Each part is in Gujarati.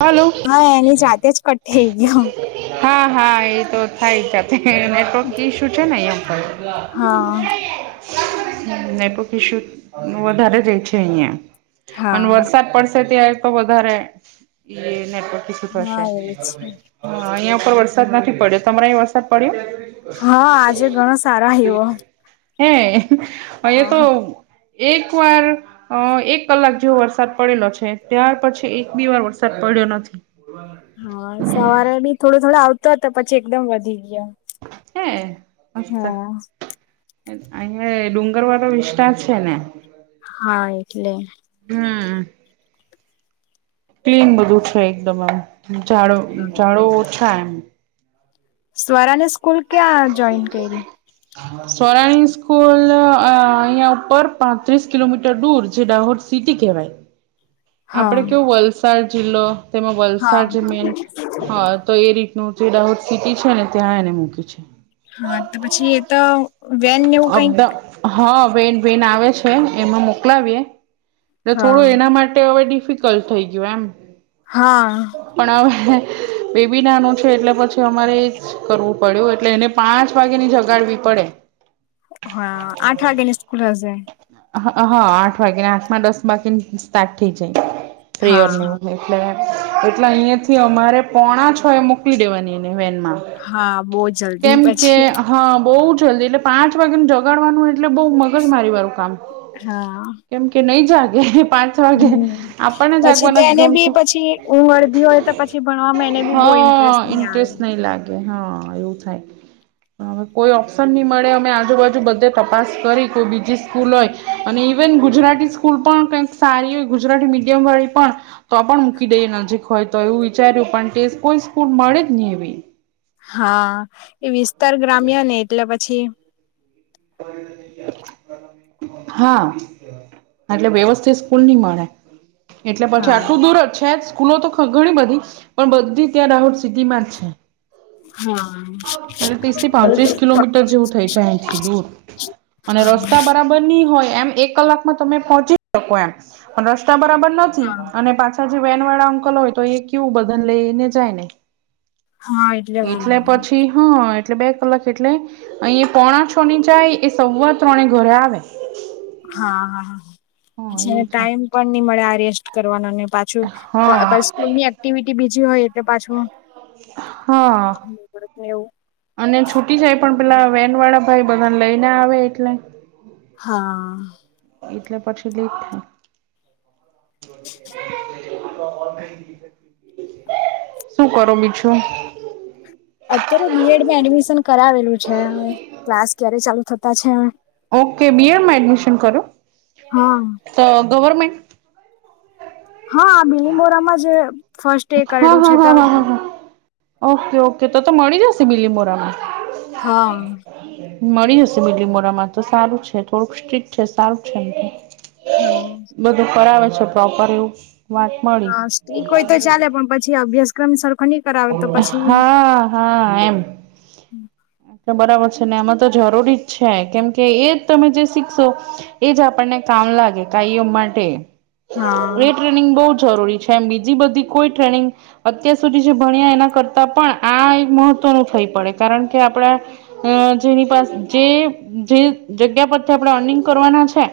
હલો હા એની જાતે જ કટ થઈ ગયો. હા હા એ તો થાય જ નેટવર્ક ઈશુ છે ને અયા. વા હા. [unintelligible] નેટવર્ક ઇસ્યૂ વધારે રેય છે અહિયાં. અને હા. વરસાદ પડશે ત્યાં તો વધારે. નેટવર્ક ઇસ્યૂ થશે, હા એવું છે અહિયાં ઉપર વરસાદ નથી પડ્યો, તમારે અહી વરસાદ પડ્યો? હા આજે ઘણા સારા આયવો. હે એ તો એક વાર એક કલાક જેવો વરસાદ પડેલો છે ત્યાર પછી એક બી વાર વરસાદ પડ્યો નથી. હા સવારે બી થોડો થોડો આવતો હતો પછી એકદમ વધી ગયો. હે મસ્ત. હા અહિયાં ડુંગર વાળો વિસ્તાર છે ને. હા એટલે. હમ ક્લીન બધું છે એકદમ આમ ઝાડો ઝાડો ઓછા એમ. સ્વરાની સ્કૂલ ક્યાં જોઈન કરી? સોરાણી સ્કૂલ અહિયાં ઉપર પાંત્રીસ કિલોમીટર દૂર જે દાહોદ સિટી કેવાય, હા આપડે કેવું વલસાડ જિલ્લો. તેમાં હા વલસાડ જે મેન હ તો એ રી ન જે દાહોત સીટી છે ને ત્યાં એને મૂકી છે. હા તો પછી એ તો વેન ને એવું કઈક અદા હા. ન બેન આવે છે એમાં મોકલાવીએ, એટલે હા થોડું એના માટે હવે ડિફિકલ્ટ થઈ ગયું એમ. હા પણ હવે બેબી નાનું છે એટલે પછી અમારે એ જ કરવું પડ્યું એટલે એને પાંચ વાગે ની જગાડવી પડે. પડે. હા આઠ વાગ્યા ની સ્કૂલ હશે. હા આઠ વાગ્યા ને આઠ માં દસ બાકીને સ્ટાર્ટ થઈ જાય ફિયર હા એટલે. એટલે અહિયાં થી અમારે પોણા છો એ મોકલી દેવાની હા બહુ [unintelligible] જલ્દી કેમ કે પછી હા બહ જ જલ્દી એટલે પાંચ વાગેનું જગાડવાનું એટલે બહુ મગજ મારીવારુકામ હા. [unintelligible] પાંચ વાગે હમ આપણને પછી જાગવા નથી તેને બી ગમતું પછી ઊંઘ અડધી હોય તો પછી ભણવામાં એને હ બી બહુ ઇન્ટરેસ્ટ હ નહી આવે. ઇન્ટન્ટરેસ્ટ નહીં લાગે હ હ એવું થાય હવે કોઈ ઓપ્શન નહી મળે અમે આજુબાજુ બધે તપાસ કરી કોઈ બીજી સ્કૂલ હોય અને ઇવન ગુજરાતી સ્કૂલ પણ કંઈક સારી હોય ગુજરાતી મીડિયમ વાળી પણ તો પણ મૂકી દઈએ નજીક હોય તો એવું વિચાર્યું પણ કોઈ તે સ્કૂલ મળી જ નહીં એવી હા એ વિસ્તાર ગ્રામ્ય ને એટલે પછી [unintelligible] હા એટલે વ્યવસ્થિત સ્કૂલ નય મળે એટલે પછી હા આટલું દૂર જ છે જ સ્કૂલો તો ઘણી બધી પણ બધી ત્યાં દાહોદ સિટીમાં જ છે. હા એ ત્રીસ થી પાંત્રીસ કિલોમીટર જેવું થઈ જાય દૂર અને રસ્તા બરાબર નહી હોય એમ એક કલાકમાં તમે પહોંચી શકો એમ પણ રસ્તા બરાબર નથી અને પાછ જે વેન વાળા અંકલ હોય તો એ કેવું બધાન લઈને જાય. હા વાર એટલે લાગે. પછી હ એટલે બે કલાક એટલે અહીં પોણા છોની જાય એ સવા ત્રણે ઘરે આવે. હા હા હા અચ્છા એને એવું ટાઈમ થાય પણ નય મળે આ રેસ્ટ કરવાનો ને પાછું હા સ્કૂલની એક્ટિવિટી બીજી હોય એટલે પાછું હા એવું અને છુટી જાય પણ પેલા વેનવાળા ભાઈ બધાને લઈને આવે એટલે હા. એટલે પછી લેટ થાય. [unintelligible] શું કરો બીજું? અત્યારે બીએડમાં એડમિશન કરાવેલું છે હવે ક્લાસ ક્યારે ચાલુ થતા છે. ઓકે બીએડમાં એડમિશન કરો હા. તો ગવર્મેન્ટ. હા બિલીમોરામાં જ ફર્સ્ટ એ હા કરેલું છે હા ત હા હા હા હા ઓકે ઓકે તો તો મળી જશે બીલીમોરામાં હા. મળી જશે બીલીમોરામાં તો સારું છે થોડુંક સ્ટ્રીક છે સારું છે એમ હા. બધું [unintelligible] મળી હા સ્ત્રી કોઈ તો ચાલે પણ પછી અભ્યાસક્રમ સર હા હા એમ તો બરાબર ને આમાં તો જરૂરી જ છે કેમ કે એજ તમે જે શીખશો એજ આપણને કામ લાગે કાયમ માટે. હા. એ ટ્રેનિંગ બોવ જરૂરી છે એમ બીજી બધી કોઈ ટ્રેનિંગ અત્યાર સુધી જે ભણ્યા એના કરતા પણ આ એક મહત્વનું થઈ પડે કારણ કે આપડા જેની પાસે જે જે જગ્યા પરથી આપડે અર્નિંગ કરવાના છે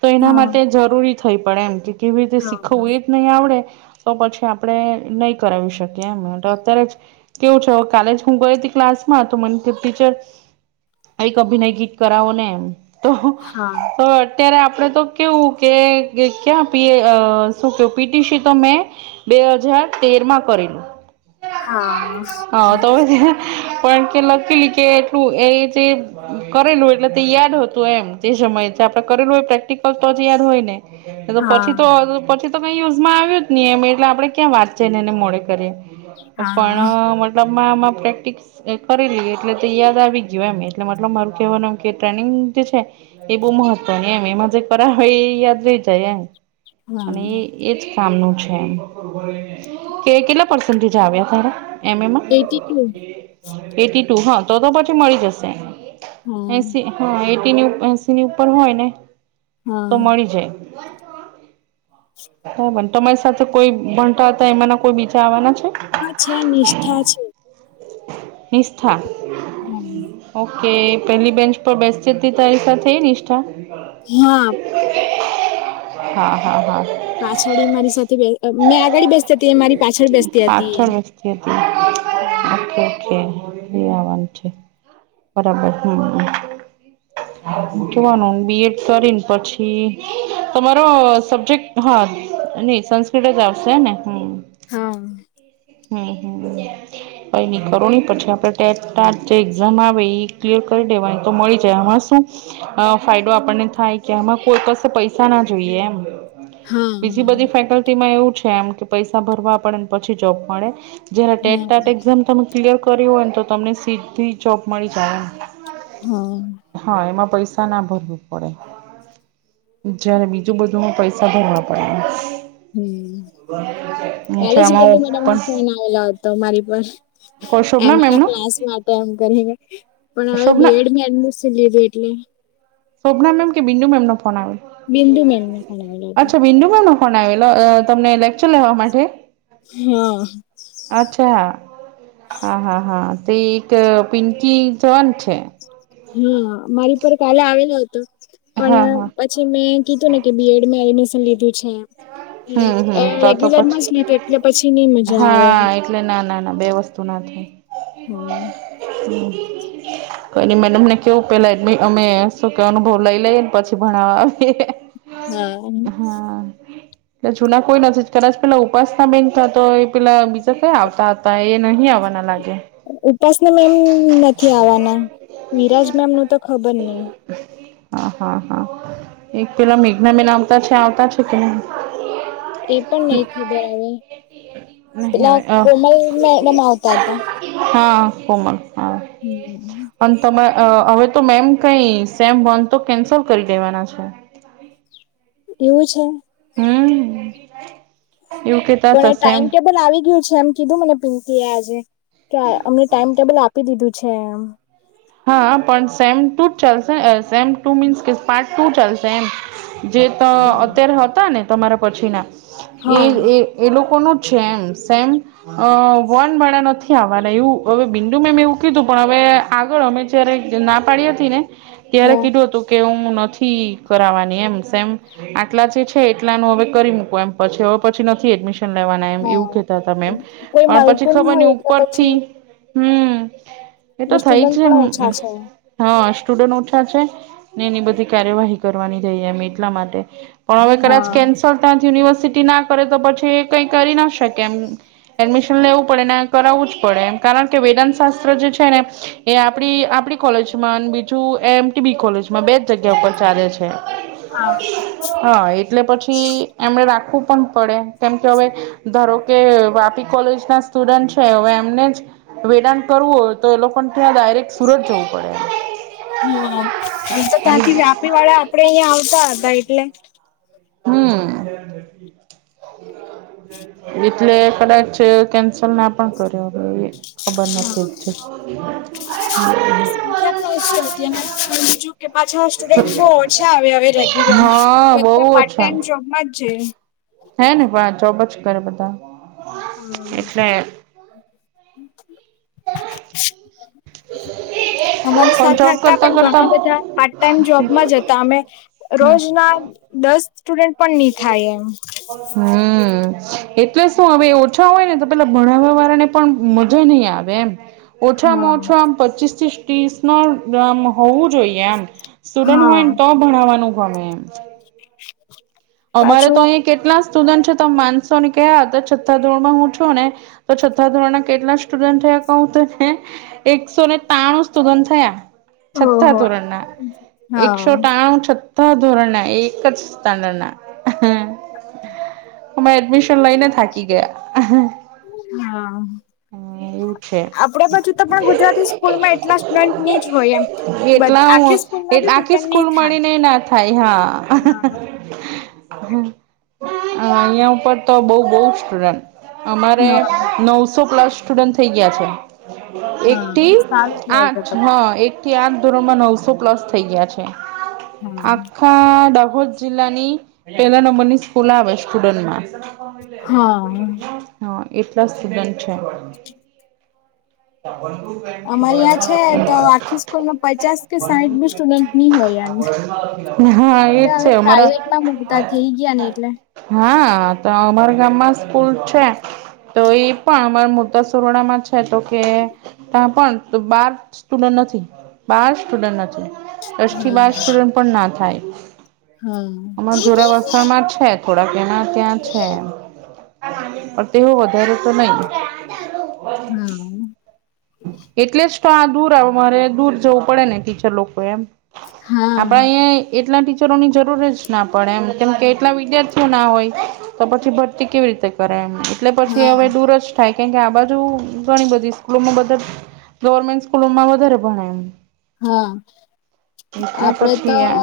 તો એના હા માટે જરૂરી થઈ પડે એમ કે કેવી રીતે શીખવું એ હા. જ નહી આવડે તો પછી આપડે નહી કરાવી શકીએ એમ અત્યારે જ કેવું છે કાલે જ હું ગઈ હતી ક્લાસ માં તો મને ટીચર એક અભિનય ગીત કરાવો ને એમ તો અત્યારે આપણે તો કેવું કે ક્યાં પીએ શું કેું પીટીસી તો મેં બે હજાર તેરમાં કરેલું. હા [unintelligible] હા તો પછી! પણ કે લકિલી કે, એટલું એ જે કરેલું, એટલે તે યાદ હતું એમ તે શમયે આપ કરેલું હોય પ્રેક્ટિકલ તો જ યાદ હોય ને નતો પછી હા. તો પછી તો કઈ યુઝમાં આવ્યું જ નહી, એમ એટલે આપડે ક્યાં વાંચીએ ને એને મોઢે કરીએ. પણ, હા. મતલબ માં માં પ્રેક્ટિકસ કરેલી એટલે તે યાદ આવી ગયુ એમ, એટલે મતલબ મારું કેવાનું એમ કે ટ્રેનિંગ છે એ બહુ મહત્વની, એમ, એમાં જે કરા હોય એ યાદ રહી જાય, એમ. અને એ એજ કામનું છે એમ. કે કેટલા પર્સેન્ટેજ આવ્યા તારા એમ એ માં? એટી ટુ એટી ટુ, હા, તો તો પછી મળી જસે. હા એસી હા, એ એસીની ઉપર હોય એને તો હા. મળી જાય. તોય પણ તમારી સાથે કોઈ ભણતાતા એમાંના કોઈ બીજા આવવાના છે? હ છે, નિષ્ઠા છે નિષ્ઠા? હમ. કે પેલી બેન્ચ પર બેસતી તારી સાથે એ નિષ્ઠા? હા [unintelligible] હા હા હા પાછડી મારી સાથે બે, મેં આગડી બેસતીતી મારી. પાછળ બેસતી પાચ હતી. છો વખતી હતી આો. એ, એ આવાનું છે [unintelligible] બરાબર હા. [unintelligible] કેવાનું બી એડ કરીને પછી, તમારો સબ્જેક્ટ, હા. હ અને સંસ્ક્રિટ જ આવસે ને? હમ. હા. હમ હમ. [unintelligible] કઈ ની કરોની પછી આપણે ટેટ ટાટ જે એક્ઝામ આવે એ, ક્લિયર કરી દેવાની તો મળી જાય. સું ફાયદો આપણને થાય કે એમાં કોઈ પાસે પૈસા ના જોઈએ એમ. હા બીજી બધી હા. ફેકલ્ટીમાં એવું છે, એમ કે પૈસા ભરવા પડે પછી જોબ મળે. જયારે ટેટ હા ટાટ એક્ઝામ તમે ક્લિયર કરી હોય ન,, તો તમને સીધ્ધી જોબ મળી જાય એમ. હા હા, એમાં પૈસ પૈસા ના ભરવું પડે જયારે બીજું બધું પૈસા ભરવા પડે. હમ. અ [unintelligible] કાલે જ મેડમને ફોન આવેલો હતો મારી પર. કોઈ એમ શોભના એ ના મેમનો ક્લાસ માટે એમ કરીને, પણ હવે શોભના બીએડમાં એડમી સન લીધુ એટલે. સોભના મેમ કે બિંદુ મેમનો ફોન આવ્યો? બિંદુ મેમને ફોન આવેલો હતો અચ્છા બિંદુ મેમનો? ફોન આવેલો, તમને લેક્ચર લેવા માટે. હા અચ્છા હા હા હા. તે એક પિંકી જન છે. હા, મારી પર કાલે આવેલો હતો. હા પણ હા પછી મેં કીધું ને કે બીએડ મે એડમિશન લીધું છે હમ હમ તો તો રેગ્યુલરમાં જ પછી લીધું એટલે પછી નઈ મજા આવે એ. તો ના થાય, [unintelligible] હમ. [inaudible] તો એની મેનમ ને કેવું, પેલા એ અમે સુ કે અનુભવ લઈ લઈએ ને પછી ભણાવવા આવીએ. હા. એ જૂના કોઈ નથી કદાચ પેલા ઉપાસના બેનતા તો એ પેલા બીજા કયા આવતાતા? નહીં આવવાના લાગે. ઉપાસના મેમ નથી આવવાના, વિરાજ મેમ નું તો ખબર નહી. હા હા હા એક પેલા મેઘનાબેન આવતા છે, આવતા છે કે ન. એ પણ નહી ખબર અવે. નહી પેલા હવે અ કોમલ મેડમ આવતા હતા. હા કોમલ હા હમ અને તમે હવે તો મેમ કઈ સેમ વંધ તો કેન્સલ કરી દેવાના છે. એવું છે. હમ. પણ ટાઈમ ટેબલ આવી ગયું છે એમ. કીધું મને પિંકી એ આજે, કે અમને ટાઈમટેબલ આપી દીધું છે એમ. હા પણ સેમ ટુ જ ચાલશે સેમ ટુ મીન્સ કે પાર્ટ ટુ ચાલશે એમ. જે હા અત્યારે હતા ને તમારા પછી ના, એ હા એ લોકો વનું ભણા નથી આવાના એ હવે બિંદુ મે મે એવું કીધું. પણ હવે આગળ અમે જયારે ના પાડી હતી ને, ત્યારે કીધું હતું કે હું નથી કરવાની એમે એમ આટલા જે છે એટલાનું હવે કરી મૂકો એમ પછી હવે પછી. નથી એડમિશન લેવાના એમ એવું હા કેતા હતા એમ, કોઈ પણ પછી મળતું ખબર ન હોય એટલે ઉપરથી પછી હમ એતો થાય જ. સ્ટુડન્ટ પણ છે ઓછા છે. હા સ્ટુડન્ટ ઓછા છે, ને એની બધી કાર્યવાહી કરવાની થઈ એમ એટલા માટે. પણ હવે કદાચ હા કેન્સલ ત્યાં યુનિવર્સિટી ના કરે તો પછી એ કઈ કરી ના શકે એમ. એડમિશન લેવું પડે ને કરાવવું જ પડે એમ કારણ કે વેદાંત શાસ્ત્ર જે છે ને. એ આપડી આપડી કોલેજમાં અને બીજું એ એમ ટી બી કોલેજમાં બે જ જગ્યા ઉપર ચાલે છે. હા હા હા એટલે પછી એમને રાખવું પણ પડે. કેમ કે અવે ધારો કે વાપી કોલેજ ના સ્ટુડન્ટ છે હવે એમને જ, વેદાન કરવું હોય તો એ લોકો રેક સુરત જવું પડે. હા અ તો એમ ત્યાંથી વ્યાપી વાળા આપડે અહિયાયા આવતા હતા એટલે. હમ. એટલે કદાચ કેન્સ તલના પણ કર્યો એવી ખબર નથી. સંખ્યા તો ઓછી હતી અને બીજું કે પાછા સ્ટુડન્ટ બઉ ઓછા આવે હવે રેગ્યુલર માં. હા બહુ જ. ટેમ જોબમાં જ હે ને પણ જોબ જ કરે બધા. હા. એટલે [inaudible] અમારી પણ સાથે જોબ હતા કરતા પણ કરતા ઘણા બધા પાર્ટ ટાઈમ જોબમાં જ હતા અમે, હમ રોજના દસ સ્ટુડન્ટ પણ નહી થાય એમ. હમ એટલે શું હવે ઓછા હોય ને તો પેલા ભણાવવા વાળા ને પણ મજા નહી આવે એમ. ઓછામાં હા. ઓછા આમ પચીસ ત્રીસ ત્રીસ એમ હોવું જોઈએ એમ, સ્ટુડન્ટ હા હોયને તો ભણવાનું ગમે એમ. અમારે તો પાછું અહીં કેટલા સ્ટુડન્ટ છે તો માનસો ને કયા હતા છટા ધોરણમાં હું છું ને તો છથા ધોરણના કેટલા સ્ટુડન્ટ છે. ક તો ને એકસો ને ત્રાણું સ્ટુડન્ટ થયા. છ્ઠા ઓહો ધોરણના, એકસો હા. ટાણું છ. ધોરણના એક જ સ્ટાર્ડર્ડ એ એડમિશન લઈને થાકી ગયા. હા એવું છે આપડે બધું તો પણ ગુજરાતી સ્કૂલમાં એટલા સ્ટુડન્ટ ની જ હોય એમ આ એ આખી સ્કૂલ મળીને ના થાય હા. હ અહિયા ઉપર તો બઉ બહ સ્ટુડન્ટ. અમારે હા નવસો પ્લસ સ્ટુડન્ટ થઈ ગયા છે. હા એકટી સારું કેવાય તો આઠ તો હા એકટી આઠ. તોરલમાં નવસો પ્લસ થઈ ગયા છે. હા. આખા દાહોદ જિલ્લાની પેલા નંબરની સ્કૂલ આવે સ્ટુડન્ટમાં. હા. હન. એટલા સ્ટુડન્ટ છે. અમારી આ છે તો આખી સ્કૂલમાં પચાસ કે સાહીઠ બી સ્ટુડન્ટ ની હોય એમ. [unintelligible] [inaudible] હા, એજ છે અમારા મુગતા થઈ ગયા ને એટલે. હા, તો અમાર ગામમાં સ્કૂલ છે તો ઈ પણ અમારા મોટા સુરવાડામાં છે. [unintelligible] તો કે ત્યાં પણ બાર સ્ટુડન્ટ નથી. બાર સ્ટુડન નથી. દસ થી હા બાર સ્ટુડન પણ ના થાય. હા. અ જોરા વસણમાં છે થોડાક એના ત્યાં છે. પડ તેવું વધારે તો નઈ. [inaudible] તો આ દૂર આવ મારે દૂર જવું પડે ને ટીચર લોકોએ એમ. આપડા હા અહીંયાય એટલા ટીચ ચરોની જરૂર જ ના પડે એમ. કેમ કે એટલા વિદ્યાર્થીઓ ના હોય, તો પછી ભરતી કેવી રીતે કરે એમ. એટલે હા પછી હવે દૂર જ થાય કેમ કે આ બાજુ ઘણી બધી સ્કૂલોમાં બધ ગવર્મેન્ટ સ્કૂલોમાં વધારે ભણાય એમ. હા. એટલે આપડે તો પછી આ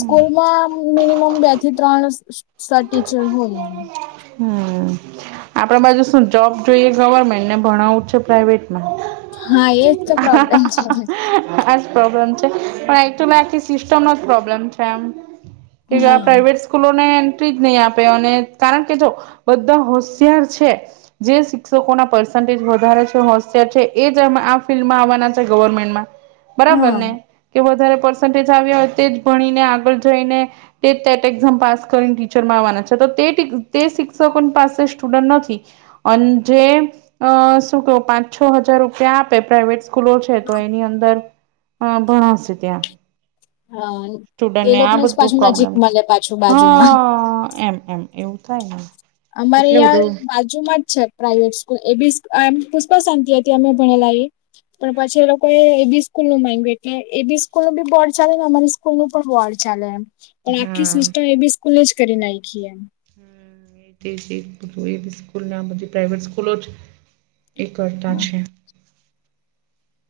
સ્કૂલમાં મિનિમમ બે થી ત્રણ સાત ટીચર હોય એમ. હમ, આપડા બાજુ શું જોબ જોઈએ ગવર્મેન્ટ ને ભણાવું છે પ્રાઇવેટ હા, એજ તો પ્રોબ્લેમ છે. આજ પ્રોબ્લેમ છે. પણ એક્ચ્યુલી આખી સિસ્ટમનો જ પ્રોબ્લેમ છે એમ. કે કે આ હા પ્રાઈવેટ સ્કૂલોને એન્ટ્રી જ નઈ આપે. અને કારણ કે જો બધા હોશિયાર છે, જે શિક્ષકોના પરસ માટે જ વધારે છે, હોશિયાર છે, એ જ મ આ ફિલ્ડમાં આવવાના છે ગવર્મેન્ટમાં. બરાબર હા ને કે વધારે પર્સન્ટેજ આવ્યા હોય, તે જ ભણીને આગળ જઈને તે ટેટ એક્ઝામ પાસ કરીન ટી ચૂરમાં આવાના છે. તો ટિક તે શિક્ષકોન પાસે સ્ટુડન્ટ નથી અન જે અ શું કેવું પાંચ છ હજાર રૂપિયા આપે પ્રાઇવેટ સ્કૂલો છે. તો એની અંદર હન, ભણાવશે ત્યાં. હા સ્ટુડનને એ આ લોકોને જ બધું પાછું નજીક પ્રોબ્લેમ છે. મળે પાછું બાજુમાં હન એમ એમ એવું થાયને. અમારે યા બાજુમાં જ છે. પ્રાઈવેટ સ્કૂલ એ બી સ્ક એમ પુષ્પા શાંતિ હતી અમે ભણેલા એ પણ, પછી એ લોકોએ એ બી સ્કૂલનું માંયગું એટલે એ બી સ્કૂલનું ભી બોર્ડ ચાલેને અમારી સ્કૂલનું પણ બોર્ડ ચાલે એમ. પણ આખી હા. સિસ્ટમ એ બી સ્કૂલે જ કરી નાયખી એમ. એજ એજ એજ પૂછું એ બી સ્કૂલના બધી પ્રાઈવેટ સ્કૂલો જ એ હા કરતાં છે.